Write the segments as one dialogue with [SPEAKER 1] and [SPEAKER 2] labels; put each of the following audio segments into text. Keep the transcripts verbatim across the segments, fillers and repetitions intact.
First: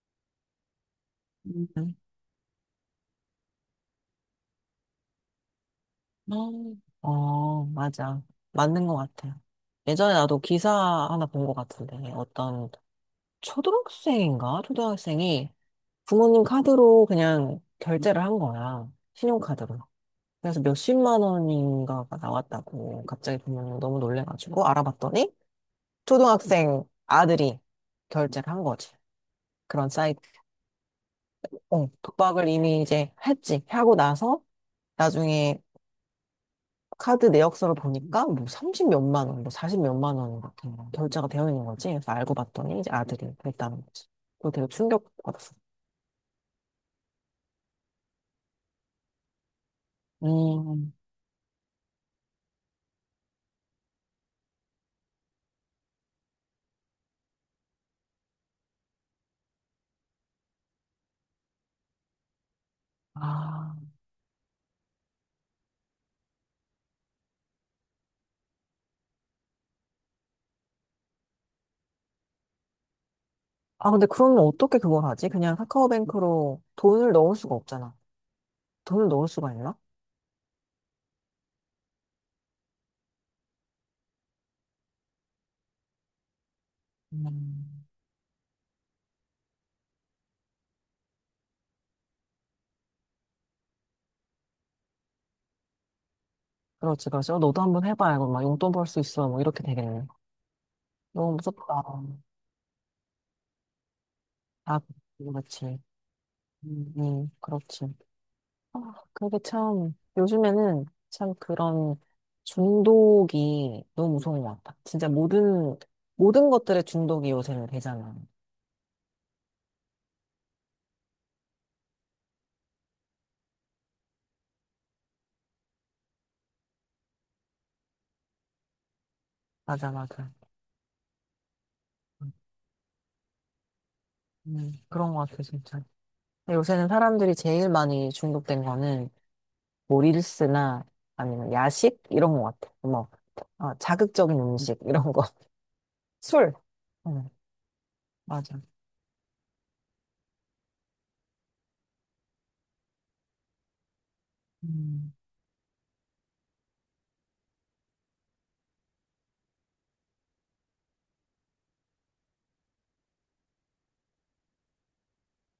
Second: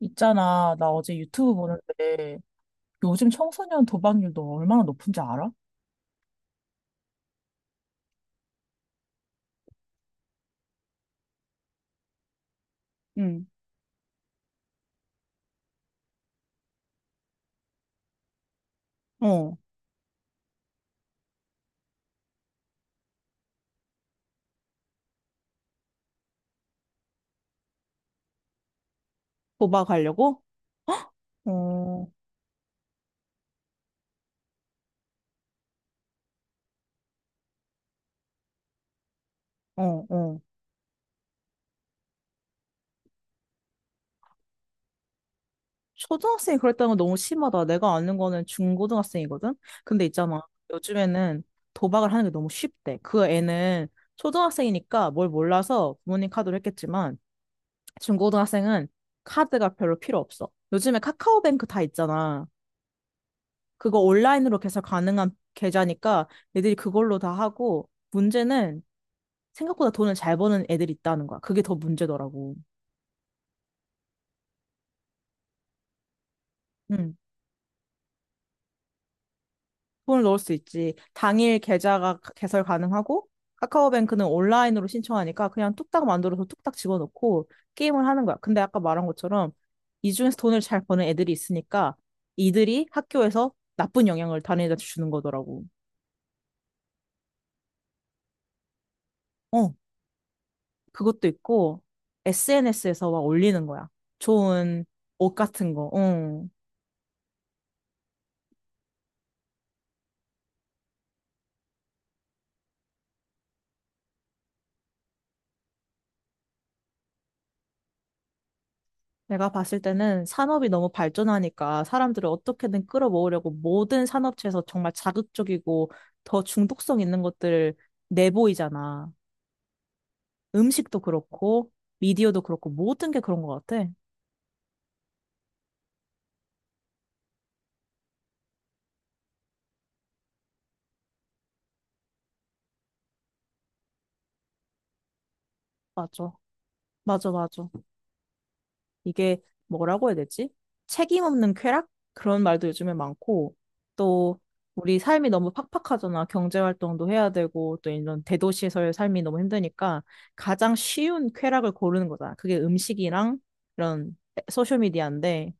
[SPEAKER 1] 있잖아, 나 어제 유튜브
[SPEAKER 2] 음. 음.
[SPEAKER 1] 보는데 요즘 청소년 도박률 너 얼마나 높은지 알아?
[SPEAKER 2] 어, 어, 맞아. 맞는 것 같아. 예전에 나도 기사 하나 본 것 같은데, 어떤
[SPEAKER 1] 응,
[SPEAKER 2] 초등학생인가? 초등학생이 부모님 카드로 그냥 결제를 한 거야.
[SPEAKER 1] 어,
[SPEAKER 2] 신용카드로. 그래서 몇십만 원인가가 나왔다고 갑자기 부모님 너무 놀래가지고 알아봤더니 초등학생 아들이 결제를 한 거지. 그런 사이트.
[SPEAKER 1] 도박하려고?
[SPEAKER 2] 어,
[SPEAKER 1] 어,
[SPEAKER 2] 독박을 이미 이제 했지. 하고 나서 나중에 카드 내역서를 보니까 뭐 삼십몇만 원, 뭐
[SPEAKER 1] 어,
[SPEAKER 2] 사십몇만
[SPEAKER 1] 어.
[SPEAKER 2] 원 같은 거 결제가 되어 있는 거지. 그래서 알고 봤더니 이제 아들이 그랬다는 거지. 그거 되게 충격받았어.
[SPEAKER 1] 초등학생이 그랬다는 건 너무 심하다. 내가 아는 거는 중고등학생이거든? 근데 있잖아.
[SPEAKER 2] 음.
[SPEAKER 1] 요즘에는 도박을 하는 게 너무 쉽대. 그 애는 초등학생이니까 뭘 몰라서 부모님 카드로 했겠지만, 중고등학생은 카드가 별로 필요 없어. 요즘에 카카오뱅크 다 있잖아.
[SPEAKER 2] 아.
[SPEAKER 1] 그거 온라인으로 개설 가능한 계좌니까 애들이 그걸로 다 하고 문제는 생각보다 돈을 잘 버는 애들이 있다는 거야. 그게 더 문제더라고.
[SPEAKER 2] 아, 근데 그러면 어떻게 그걸 하지? 그냥 카카오뱅크로 돈을
[SPEAKER 1] 응.
[SPEAKER 2] 넣을 수가 없잖아. 돈을 넣을 수가 있나?
[SPEAKER 1] 돈을 넣을 수 있지. 당일 계좌가 개설 가능하고 카카오뱅크는 온라인으로 신청하니까 그냥 뚝딱 만들어서 뚝딱 집어넣고
[SPEAKER 2] 음.
[SPEAKER 1] 게임을 하는 거야. 근데 아까 말한 것처럼 이 중에서 돈을 잘 버는 애들이 있으니까 이들이 학교에서 나쁜 영향을 다른 애들한테 주는 거더라고.
[SPEAKER 2] 그렇지, 그렇지. 어, 너도 한번 해봐. 이거 막 용돈 벌 수 있어. 뭐 이렇게
[SPEAKER 1] 어,
[SPEAKER 2] 되겠네.
[SPEAKER 1] 그것도
[SPEAKER 2] 너무 무섭다.
[SPEAKER 1] 있고 에스엔에스에서 막 올리는 거야.
[SPEAKER 2] 아,
[SPEAKER 1] 좋은 옷 같은
[SPEAKER 2] 그렇지.
[SPEAKER 1] 거. 응.
[SPEAKER 2] 음, 음, 그렇지. 아, 그게 참, 요즘에는 참 그런 중독이 너무 무서운 것 같아. 진짜 모든, 모든 것들의 중독이 요새는 되잖아.
[SPEAKER 1] 내가 봤을 때는 산업이 너무 발전하니까 사람들을 어떻게든 끌어모으려고 모든 산업체에서 정말 자극적이고 더 중독성 있는 것들을 내보이잖아.
[SPEAKER 2] 맞아, 맞아.
[SPEAKER 1] 음식도 그렇고 미디어도 그렇고 모든 게 그런 것 같아.
[SPEAKER 2] 음, 그런 것 같아, 진짜. 요새는 사람들이 제일 많이 중독된 거는 뭐 릴스나 아니면 야식? 이런 것 같아. 뭐, 아, 자극적인 음식, 이런 거.
[SPEAKER 1] 맞아.
[SPEAKER 2] 술. 응,
[SPEAKER 1] 맞아, 맞아.
[SPEAKER 2] 맞아.
[SPEAKER 1] 이게 뭐라고 해야 되지? 책임 없는 쾌락? 그런 말도 요즘에 많고, 또 우리
[SPEAKER 2] 음,
[SPEAKER 1] 삶이 너무 팍팍하잖아. 경제 활동도 해야 되고, 또 이런 대도시에서의 삶이 너무 힘드니까 가장 쉬운 쾌락을 고르는 거잖아. 그게 음식이랑 이런 소셜미디어인데,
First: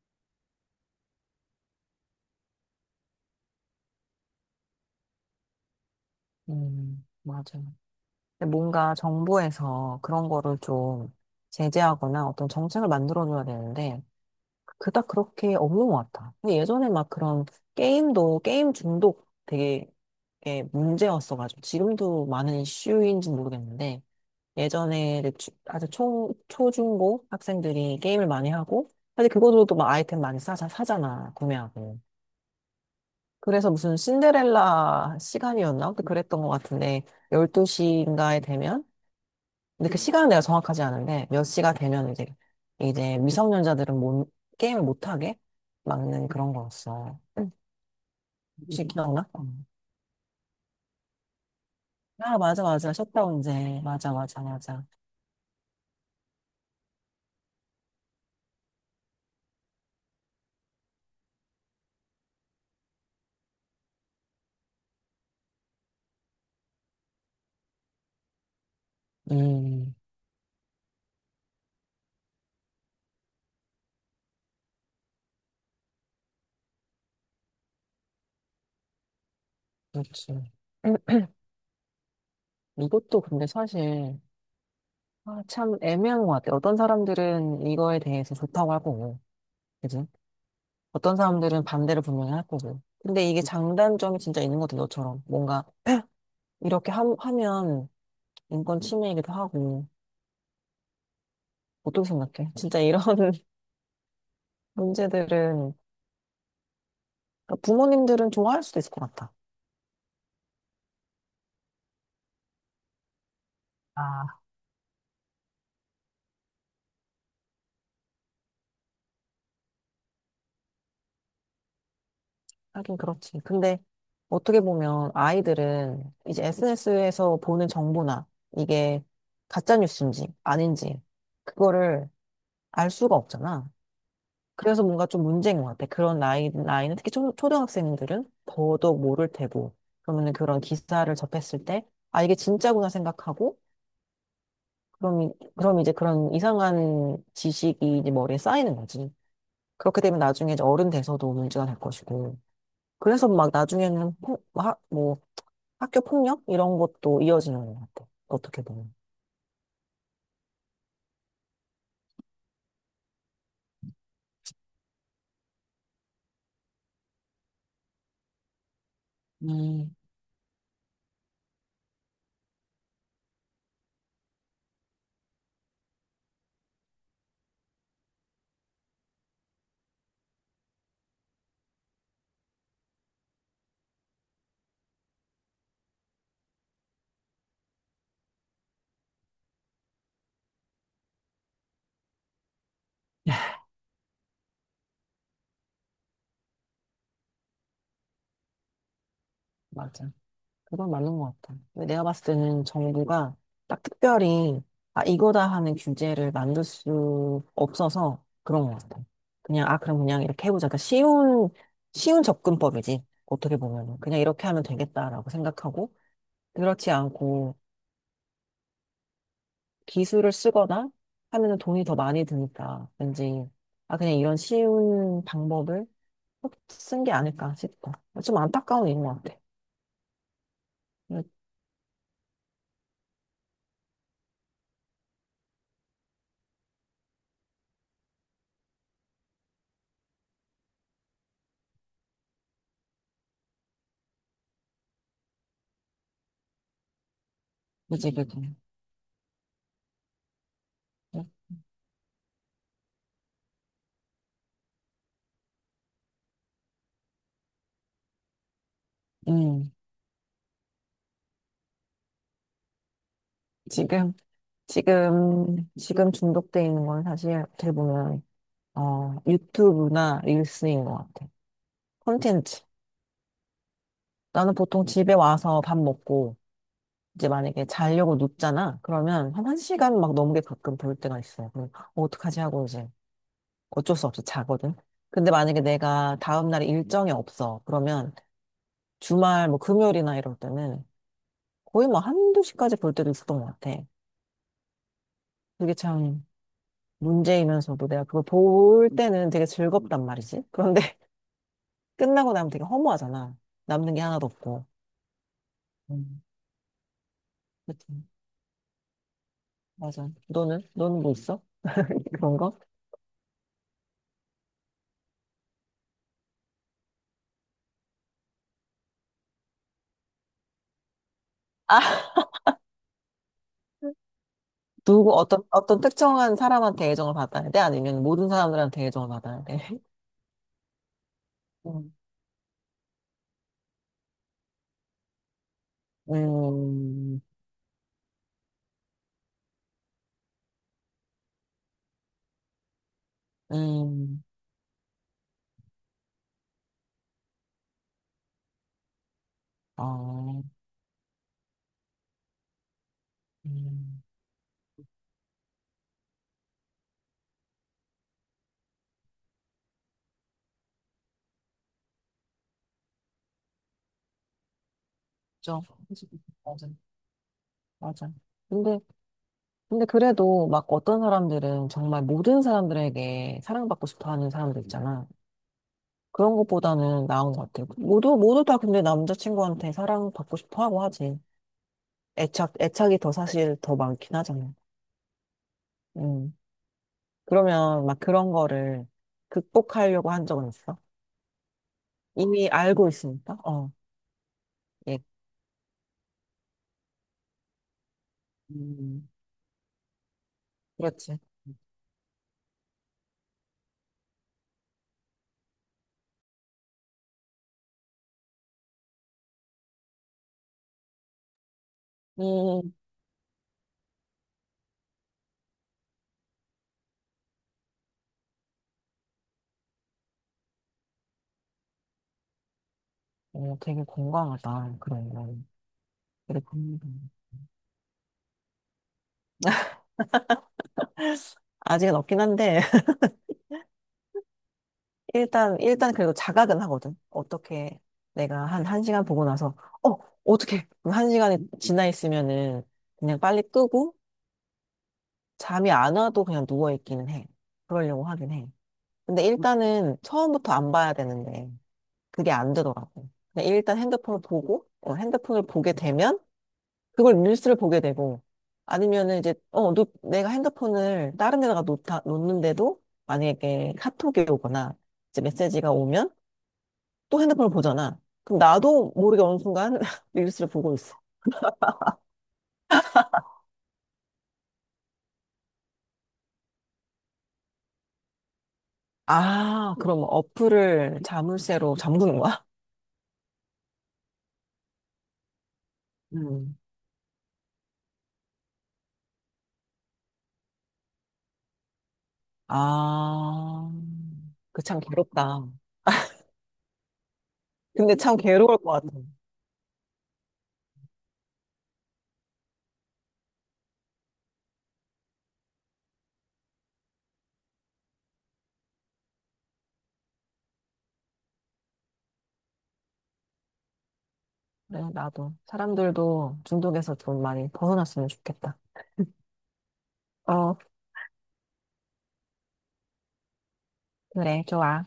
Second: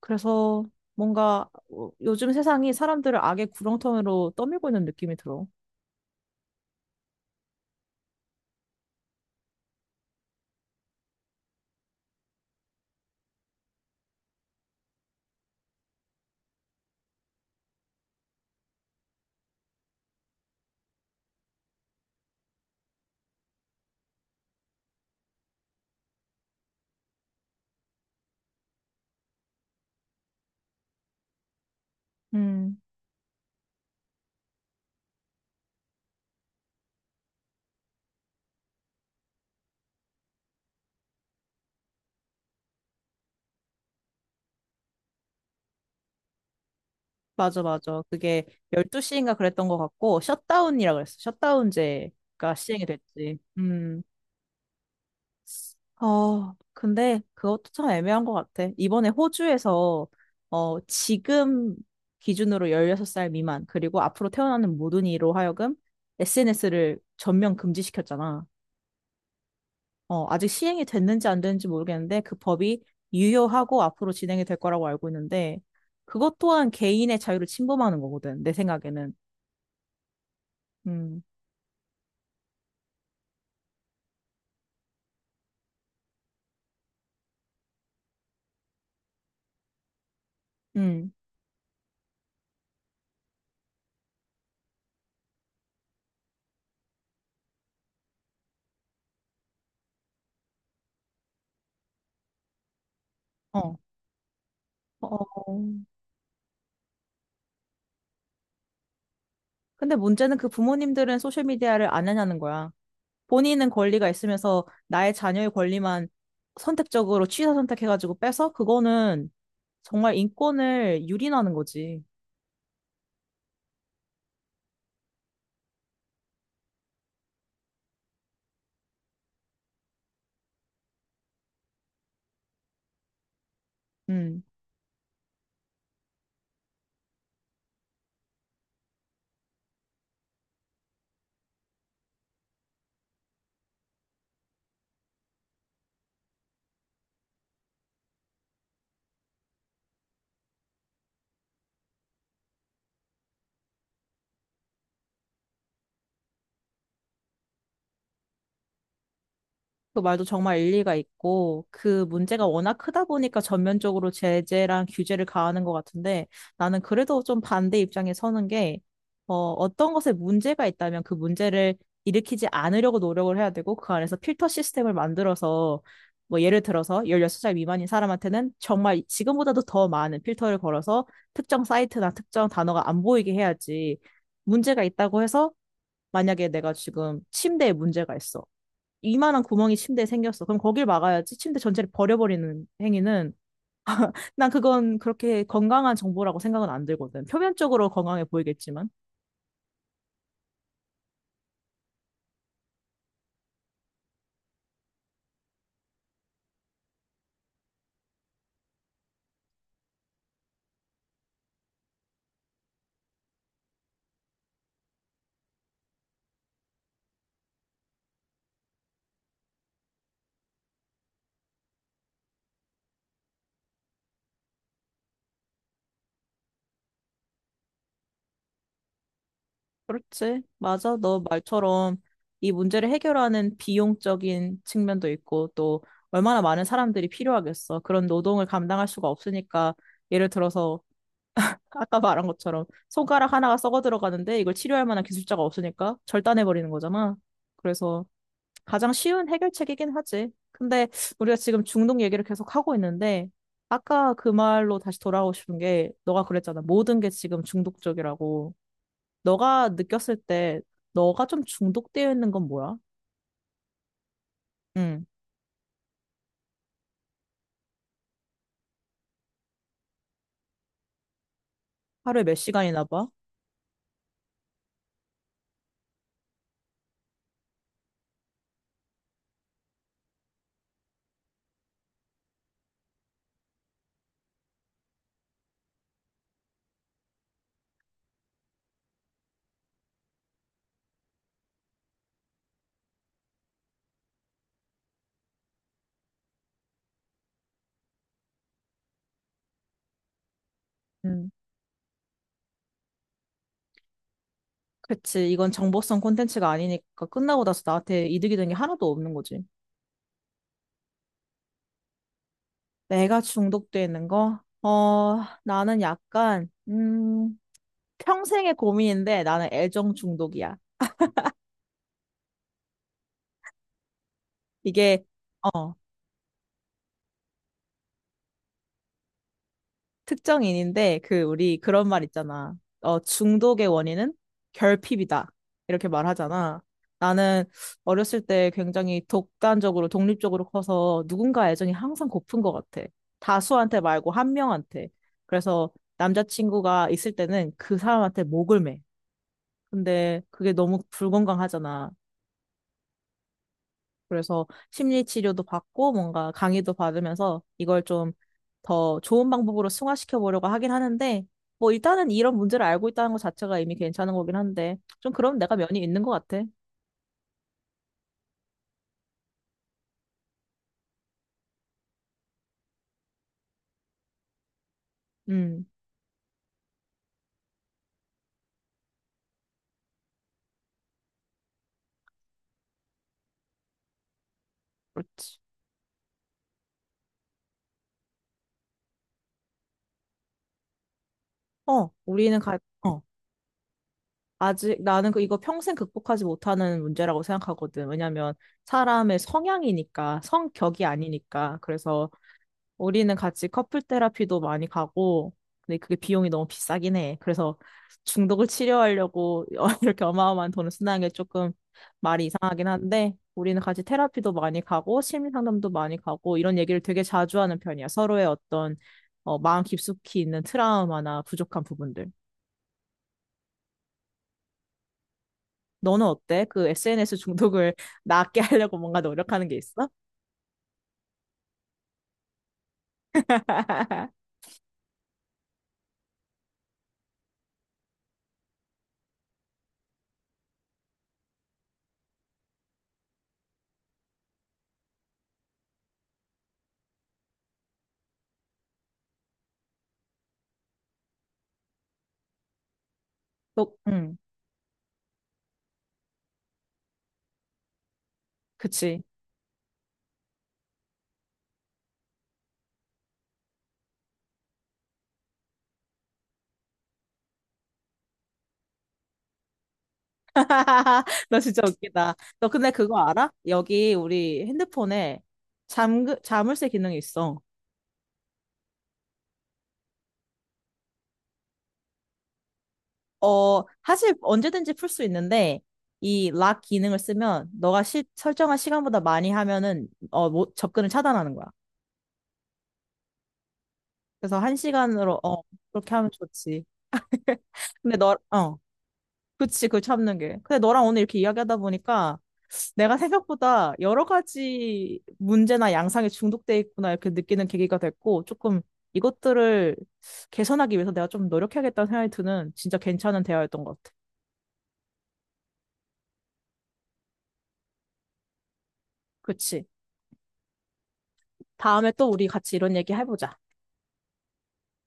[SPEAKER 1] 그래서 뭔가 어, 요즘 세상이 사람들을 악의 구렁텅이로 떠밀고 있는 느낌이 들어.
[SPEAKER 2] 음, 맞아. 근데 뭔가 정부에서 그런 거를 좀 제재하거나 어떤 정책을 만들어줘야 되는데, 그닥 그렇게 없는 것 같아. 근데 예전에 막 그런 게임도, 게임 중독 되게 예, 문제였어가지고, 지금도 많은 이슈인지 모르겠는데, 예전에 이제 주- 아주 초, 초중고 학생들이 게임을 많이 하고, 사실 그것으로도 막 아이템 많이 사, 사잖아, 구매하고.
[SPEAKER 1] 음.
[SPEAKER 2] 그래서 무슨 신데렐라 시간이었나? 그랬던 것 같은데, 열두 시인가에 되면, 근데 그 시간은 내가 정확하지 않은데 몇 시가 되면 이제 이제 미성년자들은 못, 게임을 못하게 막는 그런 거였어. 응.
[SPEAKER 1] 맞아, 맞아. 그게
[SPEAKER 2] 혹시 기억나?
[SPEAKER 1] 열두 시인가
[SPEAKER 2] 응.
[SPEAKER 1] 그랬던 것 같고, 셧다운이라 그랬어.
[SPEAKER 2] 아,
[SPEAKER 1] 셧다운제가
[SPEAKER 2] 맞아,
[SPEAKER 1] 시행이
[SPEAKER 2] 맞아,
[SPEAKER 1] 됐지.
[SPEAKER 2] 셧다운제,
[SPEAKER 1] 음.
[SPEAKER 2] 맞아, 맞아, 맞아.
[SPEAKER 1] 어, 근데 그것도 참 애매한 것 같아. 이번에 호주에서, 어, 지금 기준으로 열여섯 살 미만, 그리고 앞으로 태어나는 모든 이로 하여금 에스엔에스를 전면 금지시켰잖아.
[SPEAKER 2] 음,
[SPEAKER 1] 어, 아직 시행이 됐는지 안 됐는지 모르겠는데, 그 법이 유효하고 앞으로 진행이 될 거라고 알고 있는데, 그것 또한 개인의 자유를 침범하는 거거든, 내 생각에는.
[SPEAKER 2] 그렇지. 음,
[SPEAKER 1] 음.
[SPEAKER 2] 이것도 근데 사실 아, 참 애매한 것 같아. 어떤 사람들은 이거에 대해서 좋다고 할 거고, 그지?
[SPEAKER 1] 음.
[SPEAKER 2] 어떤 사람들은 반대를 분명히 할 거고. 근데 이게 장단점이 진짜 있는 것 같아, 너처럼. 뭔가 이렇게 함- 하면 인권 침해이기도 하고. 어떻게 생각해? 진짜 이런
[SPEAKER 1] 어, 어.
[SPEAKER 2] 문제들은 그러니까 부모님들은 좋아할 수도 있을 것 같아.
[SPEAKER 1] 근데 문제는 그 부모님들은 소셜미디어를 안 하냐는 거야. 본인은 권리가
[SPEAKER 2] 아,
[SPEAKER 1] 있으면서 나의 자녀의 권리만 선택적으로 취사 선택해가지고 빼서 그거는 정말 인권을 유린하는 거지.
[SPEAKER 2] 하긴 그렇지. 근데 어떻게 보면 아이들은 이제 에스엔에스에서 보는 정보나 이게 가짜 뉴스인지 아닌지 그거를 알 수가 없잖아.
[SPEAKER 1] 음.
[SPEAKER 2] 그래서 뭔가 좀 문제인 것 같아. 그런 나이, 나이는 특히 초, 초등학생들은 더더욱 모를 테고. 그러면 그런 기사를 접했을 때, 아, 이게 진짜구나 생각하고, 그럼, 이- 그럼 이제 그런 이상한 지식이 이제 머리에 쌓이는 거지. 그렇게 되면 나중에 이제 어른 돼서도 문제가 될 것이고. 그래서 막 나중에는 폭- 하- 뭐 학교 폭력 이런 것도 이어지는 것 같아. 어떻게 보면.
[SPEAKER 1] 그 말도 정말 일리가 있고, 그 문제가 워낙 크다 보니까 전면적으로 제재랑 규제를 가하는 것 같은데, 나는 그래도 좀 반대 입장에 서는 게, 어, 어떤
[SPEAKER 2] 음,
[SPEAKER 1] 것에 문제가 있다면 그 문제를 일으키지 않으려고 노력을 해야 되고, 그 안에서 필터 시스템을 만들어서, 뭐 예를 들어서 열여섯 살 미만인 사람한테는 정말 지금보다도 더 많은 필터를 걸어서 특정 사이트나 특정 단어가 안 보이게 해야지, 문제가 있다고 해서, 만약에 내가 지금 침대에 문제가 있어. 이만한 구멍이 침대에 생겼어. 그럼 거길 막아야지. 침대 전체를 버려버리는 행위는 난 그건 그렇게 건강한 정보라고 생각은 안 들거든. 표면적으로 건강해 보이겠지만.
[SPEAKER 2] 맞아. 그건 맞는 것 같아. 근데 내가 봤을 때는 정부가 딱 특별히, 아, 이거다 하는 규제를 만들 수 없어서 그런 것 같아. 그냥, 아, 그럼 그냥 이렇게 해보자. 그러니까 쉬운, 쉬운 접근법이지. 어떻게 보면 그냥 이렇게 하면 되겠다라고 생각하고, 그렇지 않고, 기술을 쓰거나 하면은 돈이 더 많이 드니까 왠지 아 그냥 이런 쉬운 방법을 쓴 게 아닐까 싶어. 좀 안타까운 일인 것 같아.
[SPEAKER 1] 그렇지. 맞아. 너
[SPEAKER 2] 그-
[SPEAKER 1] 말처럼 이 문제를 해결하는 비용적인 측면도 있고 또 얼마나 많은 사람들이 필요하겠어. 그런 노동을 감당할 수가 없으니까 예를 들어서 아까 말한 것처럼 손가락 하나가 썩어 들어가는데 이걸 치료할 만한 기술자가 없으니까 절단해 버리는 거잖아. 그래서
[SPEAKER 2] 그지, 그지.
[SPEAKER 1] 가장 쉬운 해결책이긴 하지. 근데 우리가 지금 중독 얘기를 계속 하고 있는데, 아까 그 말로 다시 돌아오고 싶은 게, 너가 그랬잖아. 모든 게 지금 중독적이라고. 너가
[SPEAKER 2] 음
[SPEAKER 1] 느꼈을 때, 너가 좀 중독되어 있는 건 뭐야?
[SPEAKER 2] 지금
[SPEAKER 1] 응.
[SPEAKER 2] 지금 지금 중독돼 있는 건 사실 어떻게 보면 어 유튜브나 릴스인 것 같아.
[SPEAKER 1] 하루에 몇
[SPEAKER 2] 콘텐츠.
[SPEAKER 1] 시간이나 봐?
[SPEAKER 2] 나는 보통 집에 와서 밥 먹고 이제 만약에 자려고 눕잖아. 그러면 한 1시간 막 넘게 가끔 볼 때가 있어. 그럼 어떡하지 하고 이제 어쩔 수 없이 자거든. 근데 만약에 내가 다음날 일정이 없어. 그러면 주말 뭐 금요일이나 이럴 때는 거의 뭐 한두 시까지 볼 때도 있었던 것 같아. 그게 참 문제이면서도 내가 그걸 볼 때는 되게 즐겁단 말이지. 그런데
[SPEAKER 1] 응.
[SPEAKER 2] 끝나고 나면 되게 허무하잖아. 남는 게 하나도 없고.
[SPEAKER 1] 그치. 이건 정보성
[SPEAKER 2] 음,
[SPEAKER 1] 콘텐츠가 아니니까 끝나고 나서 나한테
[SPEAKER 2] 그치.
[SPEAKER 1] 이득이 된 게 하나도 없는 거지.
[SPEAKER 2] 맞아. 너는? 너는 뭐 있어? 그런 거?
[SPEAKER 1] 내가 중독되어 있는 거? 어, 나는 약간, 음, 평생의 고민인데 나는 애정 중독이야.
[SPEAKER 2] 아,
[SPEAKER 1] 이게
[SPEAKER 2] 누구, 어떤,
[SPEAKER 1] 어
[SPEAKER 2] 어떤, 특정한 사람한테 애정을 받아야 돼? 아니면 모든 사람들한테 애정을 받아야 돼?
[SPEAKER 1] 특정인인데 그 우리 그런
[SPEAKER 2] 음,
[SPEAKER 1] 말 있잖아. 어, 중독의 원인은 결핍이다. 이렇게 말하잖아.
[SPEAKER 2] 음,
[SPEAKER 1] 나는 어렸을 때 굉장히 독단적으로 독립적으로 커서 누군가 애정이 항상 고픈 것 같아. 다수한테 말고
[SPEAKER 2] 음,
[SPEAKER 1] 한 명한테. 그래서 남자친구가 있을 때는 그 사람한테 목을 매. 근데
[SPEAKER 2] 아,
[SPEAKER 1] 그게 너무 불건강하잖아.
[SPEAKER 2] 음,
[SPEAKER 1] 그래서 심리 치료도 받고 뭔가 강의도 받으면서 이걸 좀 더 좋은 방법으로 승화시켜 보려고 하긴 하는데 뭐 일단은 이런 문제를 알고 있다는 것 자체가 이미 괜찮은 거긴 한데 좀 그럼
[SPEAKER 2] 그
[SPEAKER 1] 내가 면이 있는 것 같아.
[SPEAKER 2] 맞아, 맞아. 근데, 근데 그래도 막 어떤 사람들은 정말 모든 사람들에게 사랑받고 싶어 하는 사람들 있잖아.
[SPEAKER 1] 음,
[SPEAKER 2] 그런 것보다는 나은 것 같아. 모두, 모두 다 근데 남자친구한테 사랑받고 싶어 하고 하지. 애착, 애착이 더 사실 더 많긴 하잖아.
[SPEAKER 1] 그렇지.
[SPEAKER 2] 음. 그러면 막 그런 거를 극복하려고 한 적은 있어?
[SPEAKER 1] 어, 우리는
[SPEAKER 2] 이미
[SPEAKER 1] 가,
[SPEAKER 2] 알고
[SPEAKER 1] 어,
[SPEAKER 2] 있으니까? 어,
[SPEAKER 1] 아직
[SPEAKER 2] 예.
[SPEAKER 1] 나는 그 이거 평생 극복하지 못하는 문제라고 생각하거든. 왜냐면
[SPEAKER 2] 음,
[SPEAKER 1] 사람의 성향이니까 성격이
[SPEAKER 2] 그렇지.
[SPEAKER 1] 아니니까 그래서 우리는 같이 커플 테라피도 많이 가고, 근데 그게 비용이 너무 비싸긴 해. 그래서 중독을 치료하려고 이렇게 어마어마한 돈을 쓰는 게 조금 말이 이상하긴
[SPEAKER 2] 음,
[SPEAKER 1] 한데, 우리는 같이 테라피도 많이 가고, 심리 상담도 많이 가고, 이런 얘기를 되게 자주 하는 편이야. 서로의 어떤 어, 마음 깊숙이 있는 트라우마나 부족한 부분들.
[SPEAKER 2] 어, 되게 건강하다. 그런 건.
[SPEAKER 1] 너는
[SPEAKER 2] 그래,
[SPEAKER 1] 어때? 그
[SPEAKER 2] 겁니다.
[SPEAKER 1] 에스엔에스 중독을 낫게 하려고 뭔가 노력하는 게 있어?
[SPEAKER 2] 아직은 없긴 한데, 일단, 일단 그래도 자각은 하거든. 어떻게 내가 한, 한 시간 보고 나서, 어, 어떻게, 한 시간이 지나 있으면은 그냥 빨리 끄고, 잠이 안 와도 그냥 누워있기는 해. 그러려고 하긴 해. 근데 일단은 처음부터 안 봐야 되는데, 그게 안 되더라고. 그냥
[SPEAKER 1] 또,
[SPEAKER 2] 일단
[SPEAKER 1] 음,
[SPEAKER 2] 핸드폰을 보고, 어, 핸드폰을 보게 되면, 그걸 릴스를 보게 되고,
[SPEAKER 1] 그치.
[SPEAKER 2] 아니면은 이제, 어, 노, 내가 핸드폰을 다른 데다가 놓다, 놓는데도, 만약에 카톡이 오거나, 이제 메시지가 오면, 또 핸드폰을 보잖아. 그럼 나도 모르게 어느 순간 릴스를 보고 있어.
[SPEAKER 1] 너 진짜 웃기다. 너 근데 그거 알아? 여기 우리 핸드폰에 잠, 자물쇠 기능이 있어.
[SPEAKER 2] 아, 그럼 어플을 자물쇠로 잠그는 거야?
[SPEAKER 1] 어, 사실 언제든지 풀 수 있는데, 이
[SPEAKER 2] 음.
[SPEAKER 1] 락 기능을 쓰면 너가 시, 설정한 시간보다 많이 하면은 어, 뭐, 접근을 차단하는 거야.
[SPEAKER 2] 아,
[SPEAKER 1] 그래서 한
[SPEAKER 2] 그 참
[SPEAKER 1] 시간으로 어,
[SPEAKER 2] 괴롭다.
[SPEAKER 1] 그렇게 하면 좋지.
[SPEAKER 2] 근데
[SPEAKER 1] 근데 너,
[SPEAKER 2] 참
[SPEAKER 1] 어,
[SPEAKER 2] 괴로울 것 같아.
[SPEAKER 1] 그치, 그 참는 게. 근데 너랑 오늘 이렇게 이야기하다 보니까 내가 생각보다 여러 가지 문제나 양상에 중독돼 있구나 이렇게 느끼는 계기가 됐고 조금 이것들을 개선하기 위해서 내가 좀 노력해야겠다는 생각이 드는 진짜 괜찮은 대화였던 것 같아.
[SPEAKER 2] 그래, 나도. 사람들도 중독에서 좀 많이 벗어났으면 좋겠다.
[SPEAKER 1] 그치.
[SPEAKER 2] 어,
[SPEAKER 1] 다음에 또 우리 같이 이런 얘기 해보자.
[SPEAKER 2] 그래, 좋아.